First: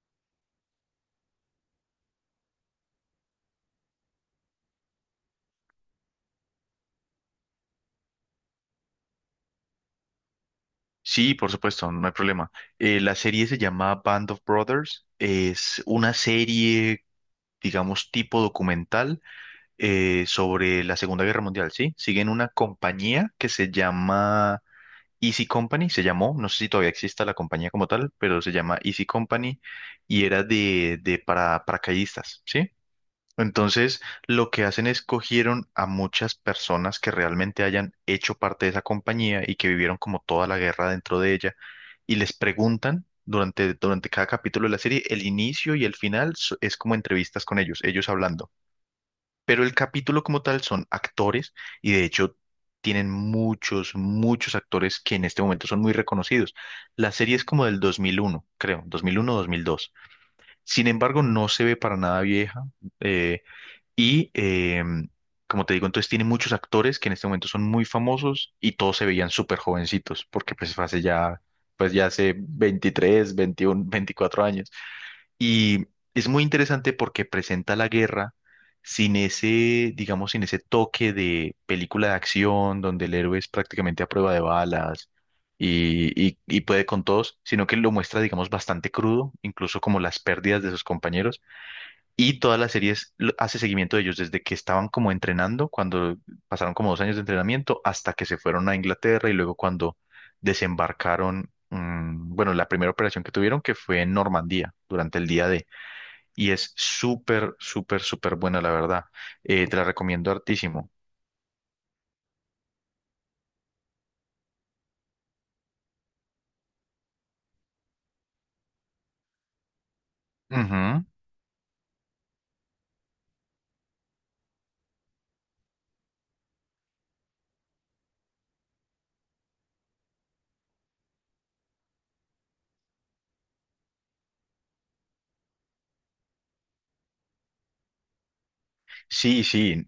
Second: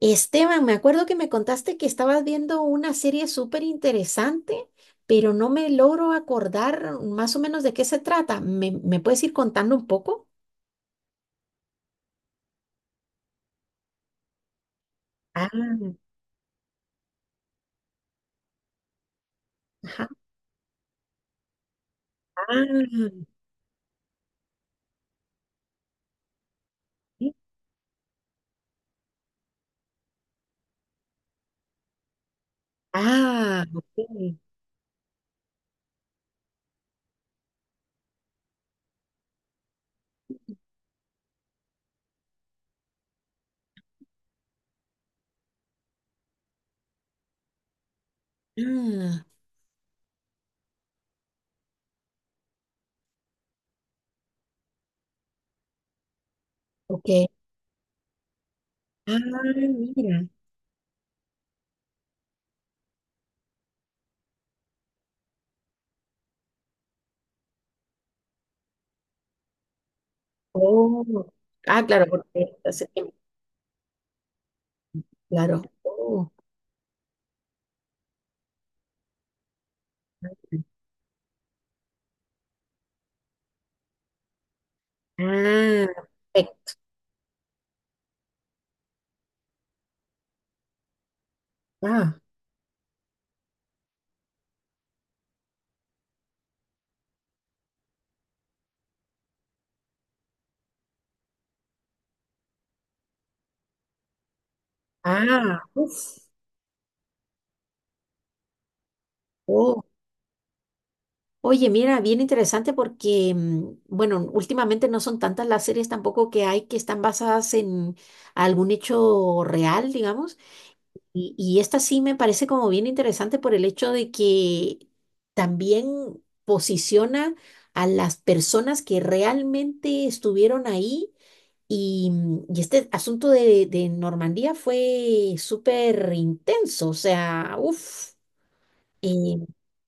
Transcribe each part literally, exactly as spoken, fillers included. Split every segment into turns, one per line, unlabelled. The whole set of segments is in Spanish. Esteban, me acuerdo que me contaste que estabas viendo una serie súper interesante, pero no me logro acordar más o menos de qué se trata. ¿Me, me puedes ir contando un poco?
Sí, por supuesto, no hay problema. Eh, la serie se llama Band of Brothers. Es una serie, digamos, tipo documental eh, sobre la Segunda Guerra Mundial, ¿sí? Siguen una compañía que se llama Easy Company, se llamó, no sé si todavía exista
Sí.
la compañía como tal, pero se llama Easy Company y era de, de para, paracaidistas, ¿sí?
Ah,
Entonces,
ok.
lo que hacen es cogieron a muchas personas que realmente hayan hecho parte de esa compañía y que vivieron como toda la guerra dentro de ella y les preguntan durante, durante cada capítulo de la serie, el inicio y el final so- es como entrevistas con ellos, ellos hablando.
Ah,
Pero el capítulo como tal son actores y de hecho tienen muchos, muchos actores que en este momento son muy reconocidos. La
ok.
serie es como del dos mil uno creo, dos
Ah,
mil uno dos mil dos.
mira.
Sin embargo, no se ve para nada vieja. eh, y eh, Como te digo, entonces tiene muchos actores que en este momento son muy famosos y todos se veían súper jovencitos, porque pues fue hace
Oh.
ya,
Ah,
pues
claro,
ya hace
porque hace tiempo.
veintitrés veintiuno, veinticuatro años.
Claro.
Y es
Oh.
muy interesante porque presenta la guerra sin ese, digamos, sin ese toque de película de acción, donde el héroe es prácticamente a prueba de balas.
Ah,
Y, y y
perfecto.
puede con todos, sino que lo muestra, digamos, bastante crudo, incluso como las pérdidas de sus compañeros
Ah,
y todas las series lo- hace seguimiento de ellos desde que estaban como entrenando, cuando pasaron como dos años de entrenamiento, hasta que se fueron a Inglaterra y luego cuando desembarcaron, mm, bueno, la primera operación que tuvieron que fue en Normandía durante el día
ah,
D. Y es súper, súper, súper buena, la verdad. Eh, te
uf.
la recomiendo hartísimo.
Oye, mira, bien interesante porque, mm, bueno, últimamente no son tantas las series tampoco que hay que están basadas en algún hecho real, digamos.
Ujú.
Y, y esta sí me parece como bien interesante por el hecho de que también posiciona a las personas que realmente estuvieron ahí. Y, mm, y este asunto de, de Normandía fue súper intenso, o sea, uff.
Sí, sí.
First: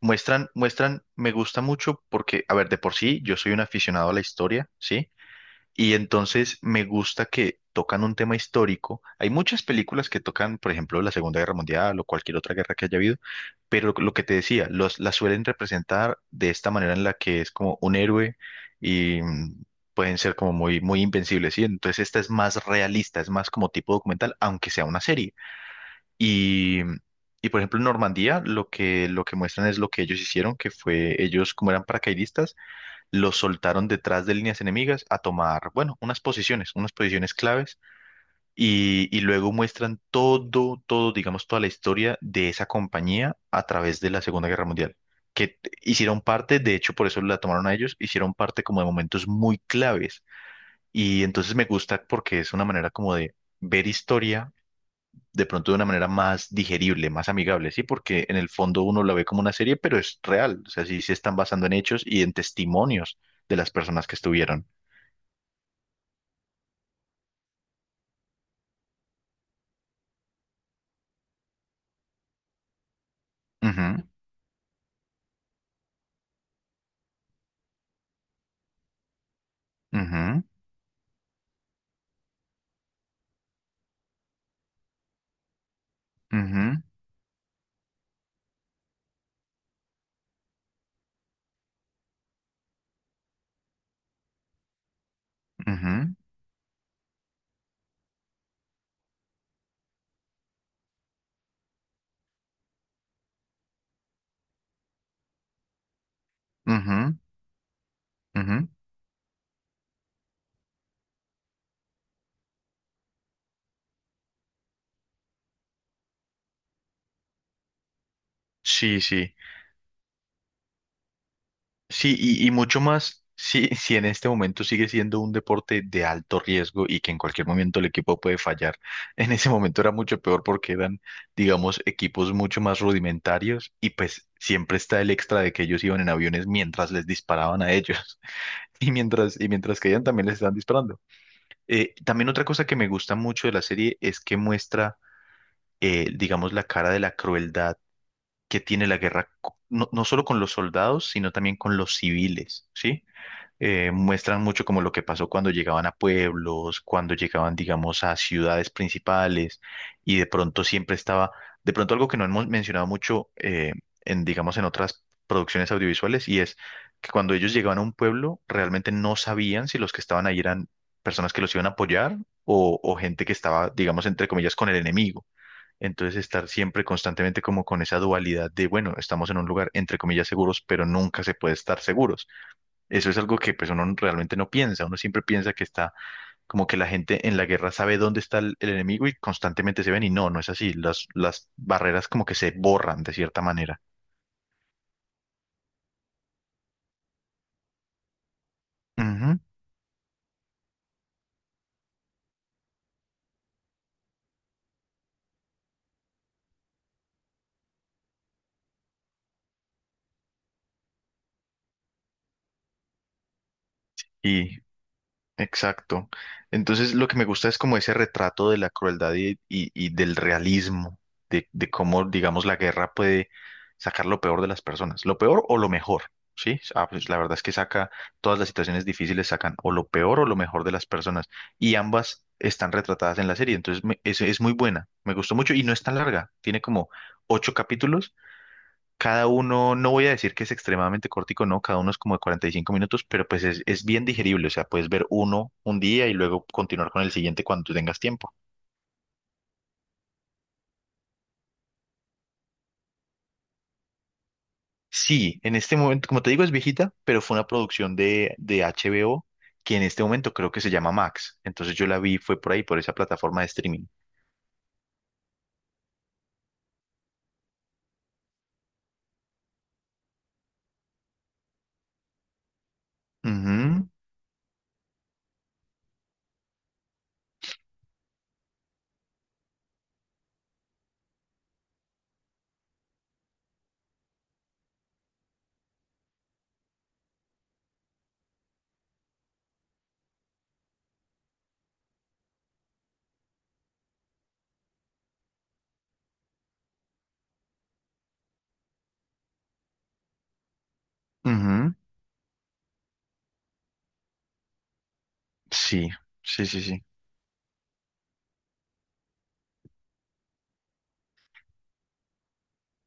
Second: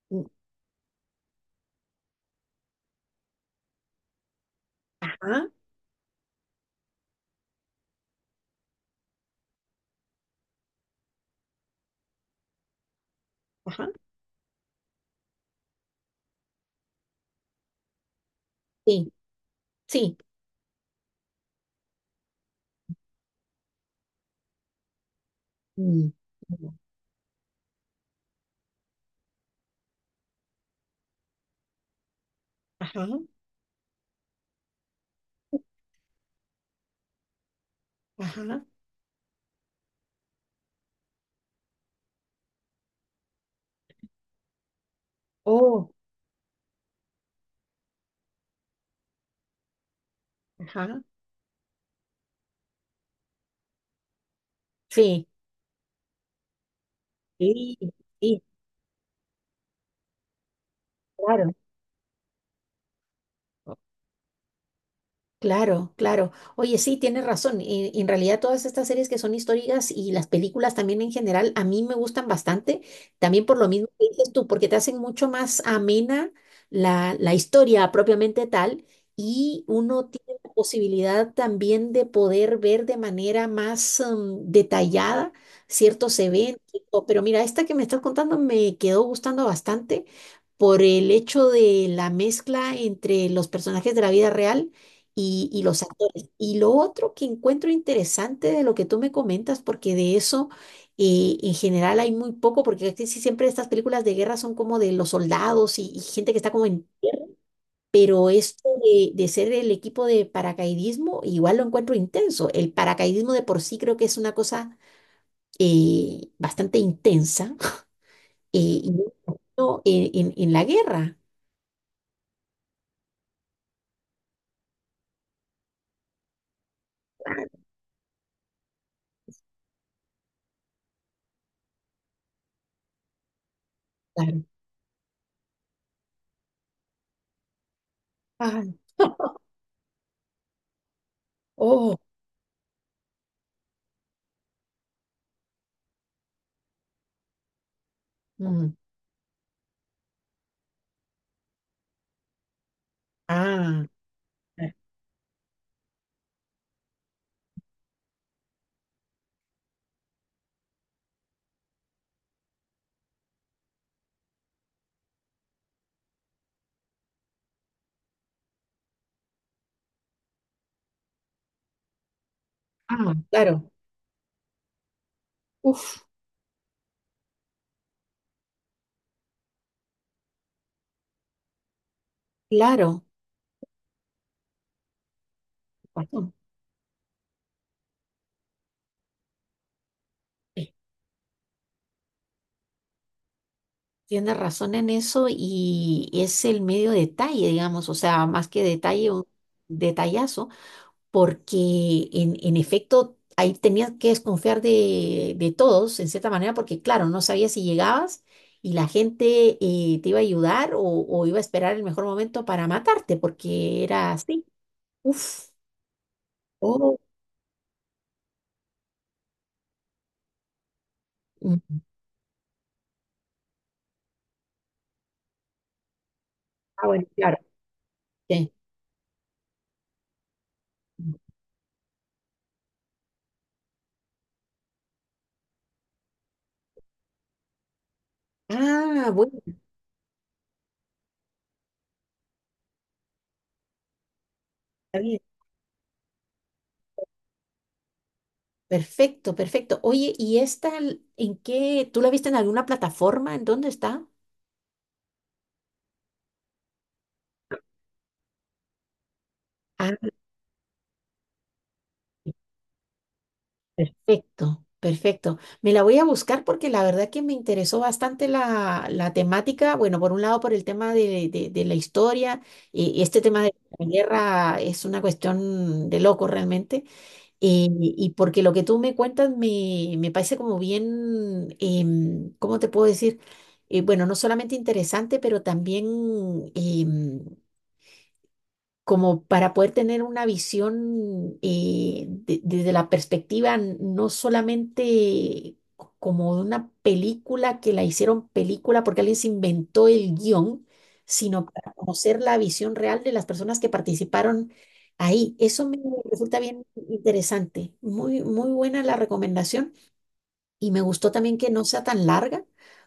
Muestran, muestran, me gusta mucho porque, a ver, de por sí, yo soy un aficionado a la historia, ¿sí?
Ajá,
Y entonces me gusta que tocan un tema histórico. Hay muchas películas que tocan, por ejemplo, la Segunda Guerra Mundial o cualquier otra guerra que haya habido,
ajá,
pero lo que te decía, los, las suelen representar de esta manera en la que es como un héroe
sí,
y mm,
sí.
pueden ser como muy, muy invencibles, ¿sí? Entonces esta es más realista, es más como tipo documental, aunque sea una serie.
Mm, mm.
Y, mm, y por ejemplo, en Normandía lo que, lo que muestran es lo que ellos hicieron, que fue ellos como eran paracaidistas,
Ajá,
los soltaron detrás de líneas enemigas a tomar, bueno, unas posiciones, unas posiciones claves,
ajá.
y, y luego muestran todo, todo, digamos, toda la historia de esa compañía a través de la Segunda Guerra Mundial, que
Oh,
hicieron parte, de hecho, por eso la tomaron a ellos, hicieron parte como de momentos muy claves,
ajá.
y entonces me gusta porque es una manera como de ver historia
Sí,
de pronto de una manera más digerible, más amigable,
sí,
¿sí? Porque en
sí,
el fondo uno la ve como una serie, pero es real, o sea, sí se están
claro.
basando en hechos y en testimonios de las personas que estuvieron.
Claro, claro. Oye, sí, tienes razón. Y, y en realidad todas estas series que son históricas y las películas también en general, a mí me gustan bastante, también por lo mismo que
Ujú,
dices tú, porque te hacen mucho más amena la, la historia propiamente tal y uno tiene
ujú,
la posibilidad también de poder ver de manera más em, detallada ciertos eventos.
ujú,
Pero mira, esta que me estás contando me quedó gustando bastante por el hecho de la mezcla entre los personajes de la vida real y, y los
ujú,
actores. Y lo otro que encuentro interesante de lo que tú me comentas, porque de eso eh, en general hay muy poco, porque casi siempre estas películas de guerra son como de los soldados y, y gente que está como en.
ujú,
Pero esto
ujú.
de, de ser el equipo de paracaidismo, igual lo encuentro intenso. El paracaidismo de por sí creo que es una cosa eh, bastante intensa eh, y
Sí, sí.
no en, en- en la guerra.
Sí, y, y mucho más si, si en este momento sigue siendo un deporte de alto riesgo y que en cualquier momento el equipo puede fallar. En ese momento era mucho peor porque eran, digamos, equipos mucho más rudimentarios y pues
Claro.
siempre está el extra de que ellos iban en aviones mientras les disparaban a ellos
Ah,
y mientras, y mientras caían también les estaban disparando. Eh,
oh,
también otra cosa que me gusta mucho de la serie es que muestra, eh, digamos, la cara de la crueldad que
mm,
tiene la guerra, co- no, no solo con los soldados, sino también con los civiles, ¿sí?
ah,
Eh, muestran mucho como lo que pasó cuando llegaban a pueblos, cuando llegaban, digamos, a ciudades principales y de pronto siempre estaba, de pronto algo que no hemos mencionado mucho eh, en, digamos, en otras producciones audiovisuales y es que cuando ellos llegaban a un pueblo realmente no sabían si los que estaban ahí eran personas que los iban a apoyar o, o
ah,
gente que estaba,
claro.
digamos, entre comillas, con el enemigo.
Uf,
Entonces estar siempre constantemente como con esa dualidad de, bueno, estamos en un lugar entre comillas seguros, pero nunca se puede estar seguros.
claro,
Eso es algo que pues uno realmente no piensa, uno siempre piensa que está
razón.
como que la gente en la guerra sabe dónde está el, el enemigo y constantemente se ven y no, no es
Sí.
así, las, las barreras como que se borran de cierta manera.
Tienes razón en eso y es el medio detalle, digamos, o sea, más que detalle, un
Ujú.
detallazo, porque en, en efecto ahí tenías que desconfiar de, de todos, en cierta manera, porque claro, no sabías si llegabas y la gente eh, te iba a ayudar o, o iba a esperar el mejor momento para matarte, porque era así.
Y
Uf,
Exacto. Entonces
oh,
lo que me gusta es como ese retrato de la crueldad y, y- y del realismo, de, de
mm,
cómo, digamos, la guerra puede sacar lo peor de las personas, lo peor o lo mejor, ¿sí?
ah,
Ah,
bueno,
pues, la verdad
claro.
es que saca, todas las
Sí.
situaciones difíciles sacan o lo peor o lo mejor de las personas y ambas están retratadas en la serie, entonces me- es, es muy buena, me gustó mucho y no es tan larga, tiene como ocho capítulos.
Ah,
Cada
bueno,
uno, no voy a decir que es extremadamente cortico, no, cada uno es como de cuarenta y cinco minutos, pero pues es, es bien digerible, o sea, puedes
está
ver
bien.
uno un día y luego continuar con el siguiente cuando tú tengas tiempo.
Perfecto, perfecto. Oye, ¿y esta l- en qué? ¿Tú la viste en alguna plataforma? ¿En dónde está?
Sí, en este momento, como te digo, es viejita, pero fue una producción de, de H B O que en
Ah,
este momento creo que se llama Max, entonces yo la vi, fue por ahí, por esa plataforma de streaming.
perfecto, perfecto. Me la voy a buscar porque la verdad que me interesó bastante la, la temática. Bueno, por un lado, por el tema de, de- de la historia y, y este tema de
Ujú,
la guerra es una cuestión de loco realmente. Eh, y porque lo que tú me cuentas me, me parece como bien, em, ¿cómo te puedo decir? Eh, bueno, no solamente interesante, pero también em, como para poder tener una visión eh, de- desde la perspectiva n- no solamente co- como de una película que la hicieron película porque alguien se inventó el guión, sino para
ujú.
conocer la visión real de las personas que participaron ahí. Eso me
Sí,
resulta
sí, sí,
bien
sí.
interesante. Muy, muy buena la recomendación. Y me gustó también que no sea tan larga,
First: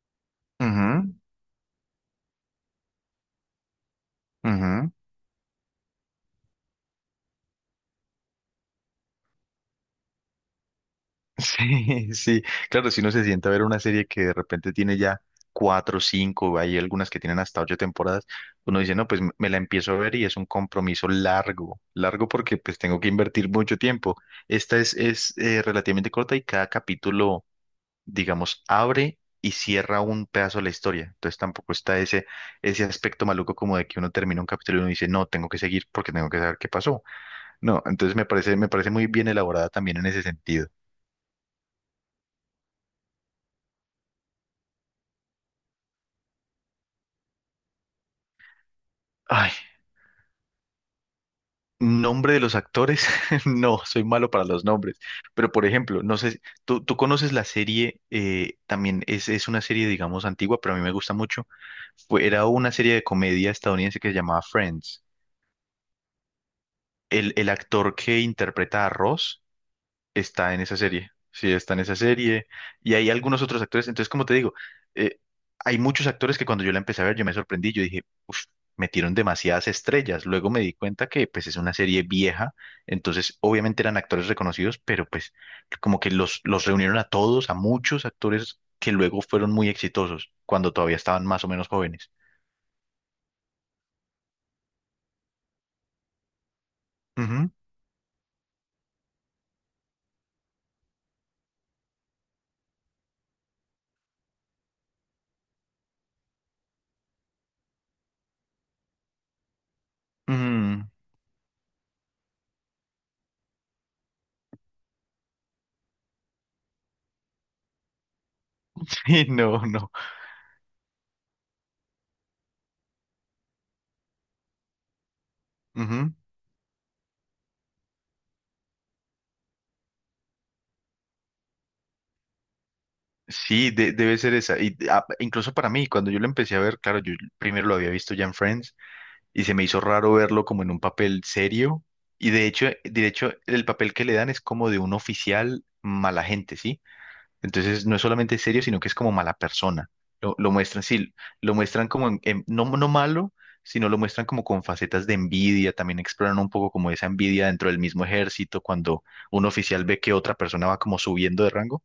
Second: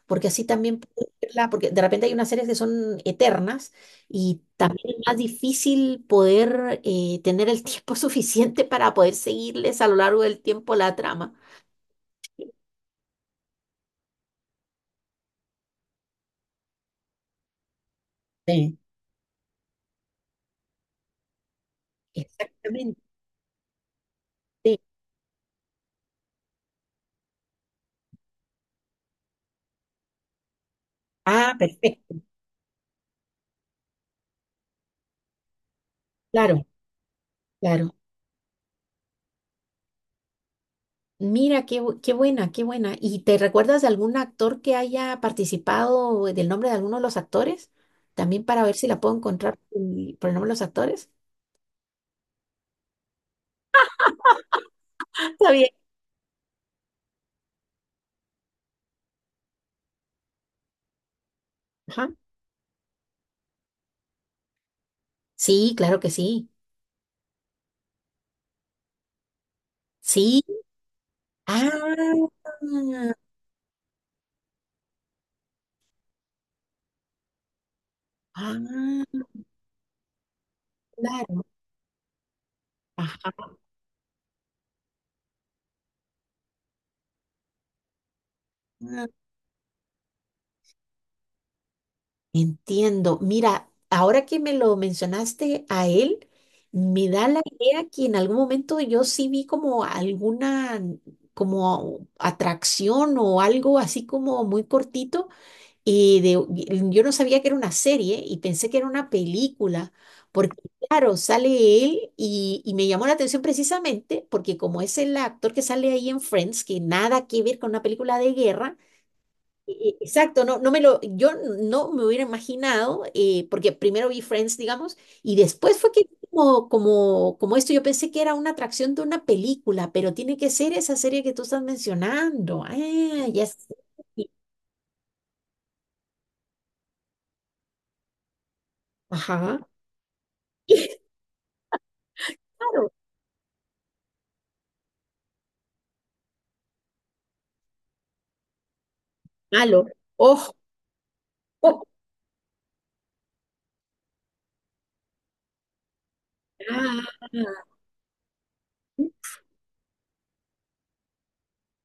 porque así también puedo
Ujú,
verla, porque de repente hay unas series que son eternas y
ujú.
también es más difícil poder eh, tener el tiempo suficiente para poder seguirles a lo largo del tiempo la trama.
Sí, sí, claro, si uno se sienta a ver una serie que de repente tiene ya cuatro, cinco, hay algunas que tienen hasta ocho temporadas,
Sí,
uno dice, no, pues me me la empiezo a ver y es un compromiso largo, largo porque pues
exactamente.
tengo que invertir mucho tiempo. Esta es, es eh, relativamente corta y cada capítulo, digamos, abre y cierra un pedazo de la historia. Entonces
Ah,
tampoco está
perfecto.
ese, ese aspecto maluco como de que uno termina un capítulo y uno dice, no, tengo que seguir porque tengo que saber
Claro,
qué pasó. No,
claro.
entonces me parece, me parece muy bien elaborada también en ese sentido.
Mira, qué, bu- qué buena, qué buena. ¿Y te recuerdas de algún actor que haya participado, del nombre de alguno de los actores? También para ver si la puedo
Ay,
encontrar por el por el nombre de los actores.
nombre de los actores, no, soy malo para los nombres.
Está
Pero por
bien.
ejemplo, no sé, si- tú, tú conoces la serie, eh, también es, es una serie, digamos, antigua, pero a mí me gusta mucho.
Ajá.
Fue, era una serie de comedia estadounidense que se llamaba Friends.
Sí, claro que sí.
El, el actor que interpreta a Ross
Sí.
está en esa serie. Sí, está en esa
Ah,
serie. Y hay algunos otros actores. Entonces, como te digo, eh, hay muchos actores que cuando yo la empecé a ver, yo me sorprendí. Yo dije, uff, metieron
ah,
demasiadas estrellas. Luego me di cuenta que
claro.
pues es una serie vieja. Entonces,
Ajá.
obviamente eran actores reconocidos, pero pues como que los, los reunieron a todos, a muchos actores que luego fueron muy exitosos cuando todavía estaban más o menos jóvenes.
Entiendo. Mira, ahora que me lo mencionaste a él, me da la
Ujú,
idea que en algún momento yo sí vi como alguna como atracción o algo así como muy cortito. Y de, y yo no sabía que era una serie y pensé que era una película, porque
ujú.
claro, sale él y, y me llamó la atención precisamente porque como es el actor que sale ahí en Friends, que nada que ver con una película de guerra,
Sí, no,
e-
no.
e- exacto, no, no me lo, yo no me hubiera imaginado, eh, porque primero vi Friends, digamos, y después fue que
Ujú.
como, como, como esto, yo pensé que era una atracción de una película, pero tiene que ser esa serie que tú estás mencionando. Ah, ya sé.
Sí, de- debe ser esa. Y, ah, incluso para mí, cuando yo lo empecé a ver, claro, yo primero lo había visto ya en Friends y se
Ajá.
me hizo raro verlo como en un papel serio. Y de hecho, de hecho, el papel que le dan es como de un oficial mala gente, ¿sí? Entonces no es solamente serio, sino que es como mala
Malo.
persona. Lo,
Oh,
lo muestran, sí, lo
oh,
muestran como en- en- no, no malo, sino lo muestran como con facetas de envidia. También exploran un poco como esa
ah,
envidia dentro del mismo ejército, cuando un oficial ve que otra persona va como subiendo de rango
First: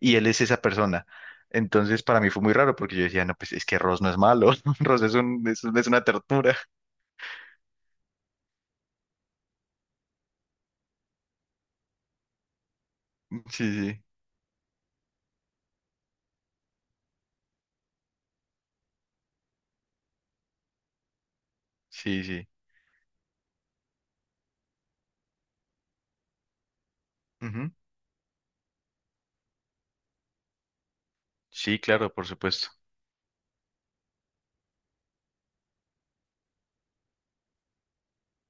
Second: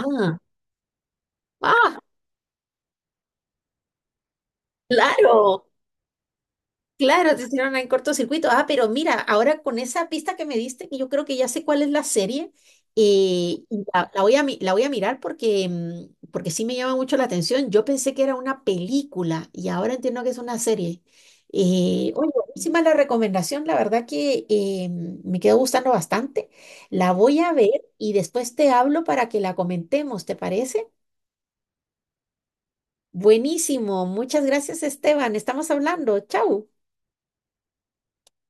y él es esa persona.
ah,
Entonces para mí fue muy raro porque yo decía, no, pues es que Ross no es malo, Ross es un, es,
claro,
un- es una tortura.
claro, te hicieron en cortocircuito. Ah, pero mira, ahora con esa pista que me diste, que yo creo que ya sé cuál es la serie, eh,
Sí,
y
sí,
la, la voy a, mi- la voy a mirar porque, mm, porque sí me llama mucho la atención. Yo pensé que era una película y ahora entiendo que es una serie. Eh,
sí,
oye,
sí.
buenísima la recomendación, la verdad que eh, me quedó gustando bastante. La voy a ver
Ujú.
y después te hablo para que la comentemos, ¿te parece?
Sí, claro, por supuesto.
Buenísimo. Muchas gracias, Esteban. Estamos hablando. Chau.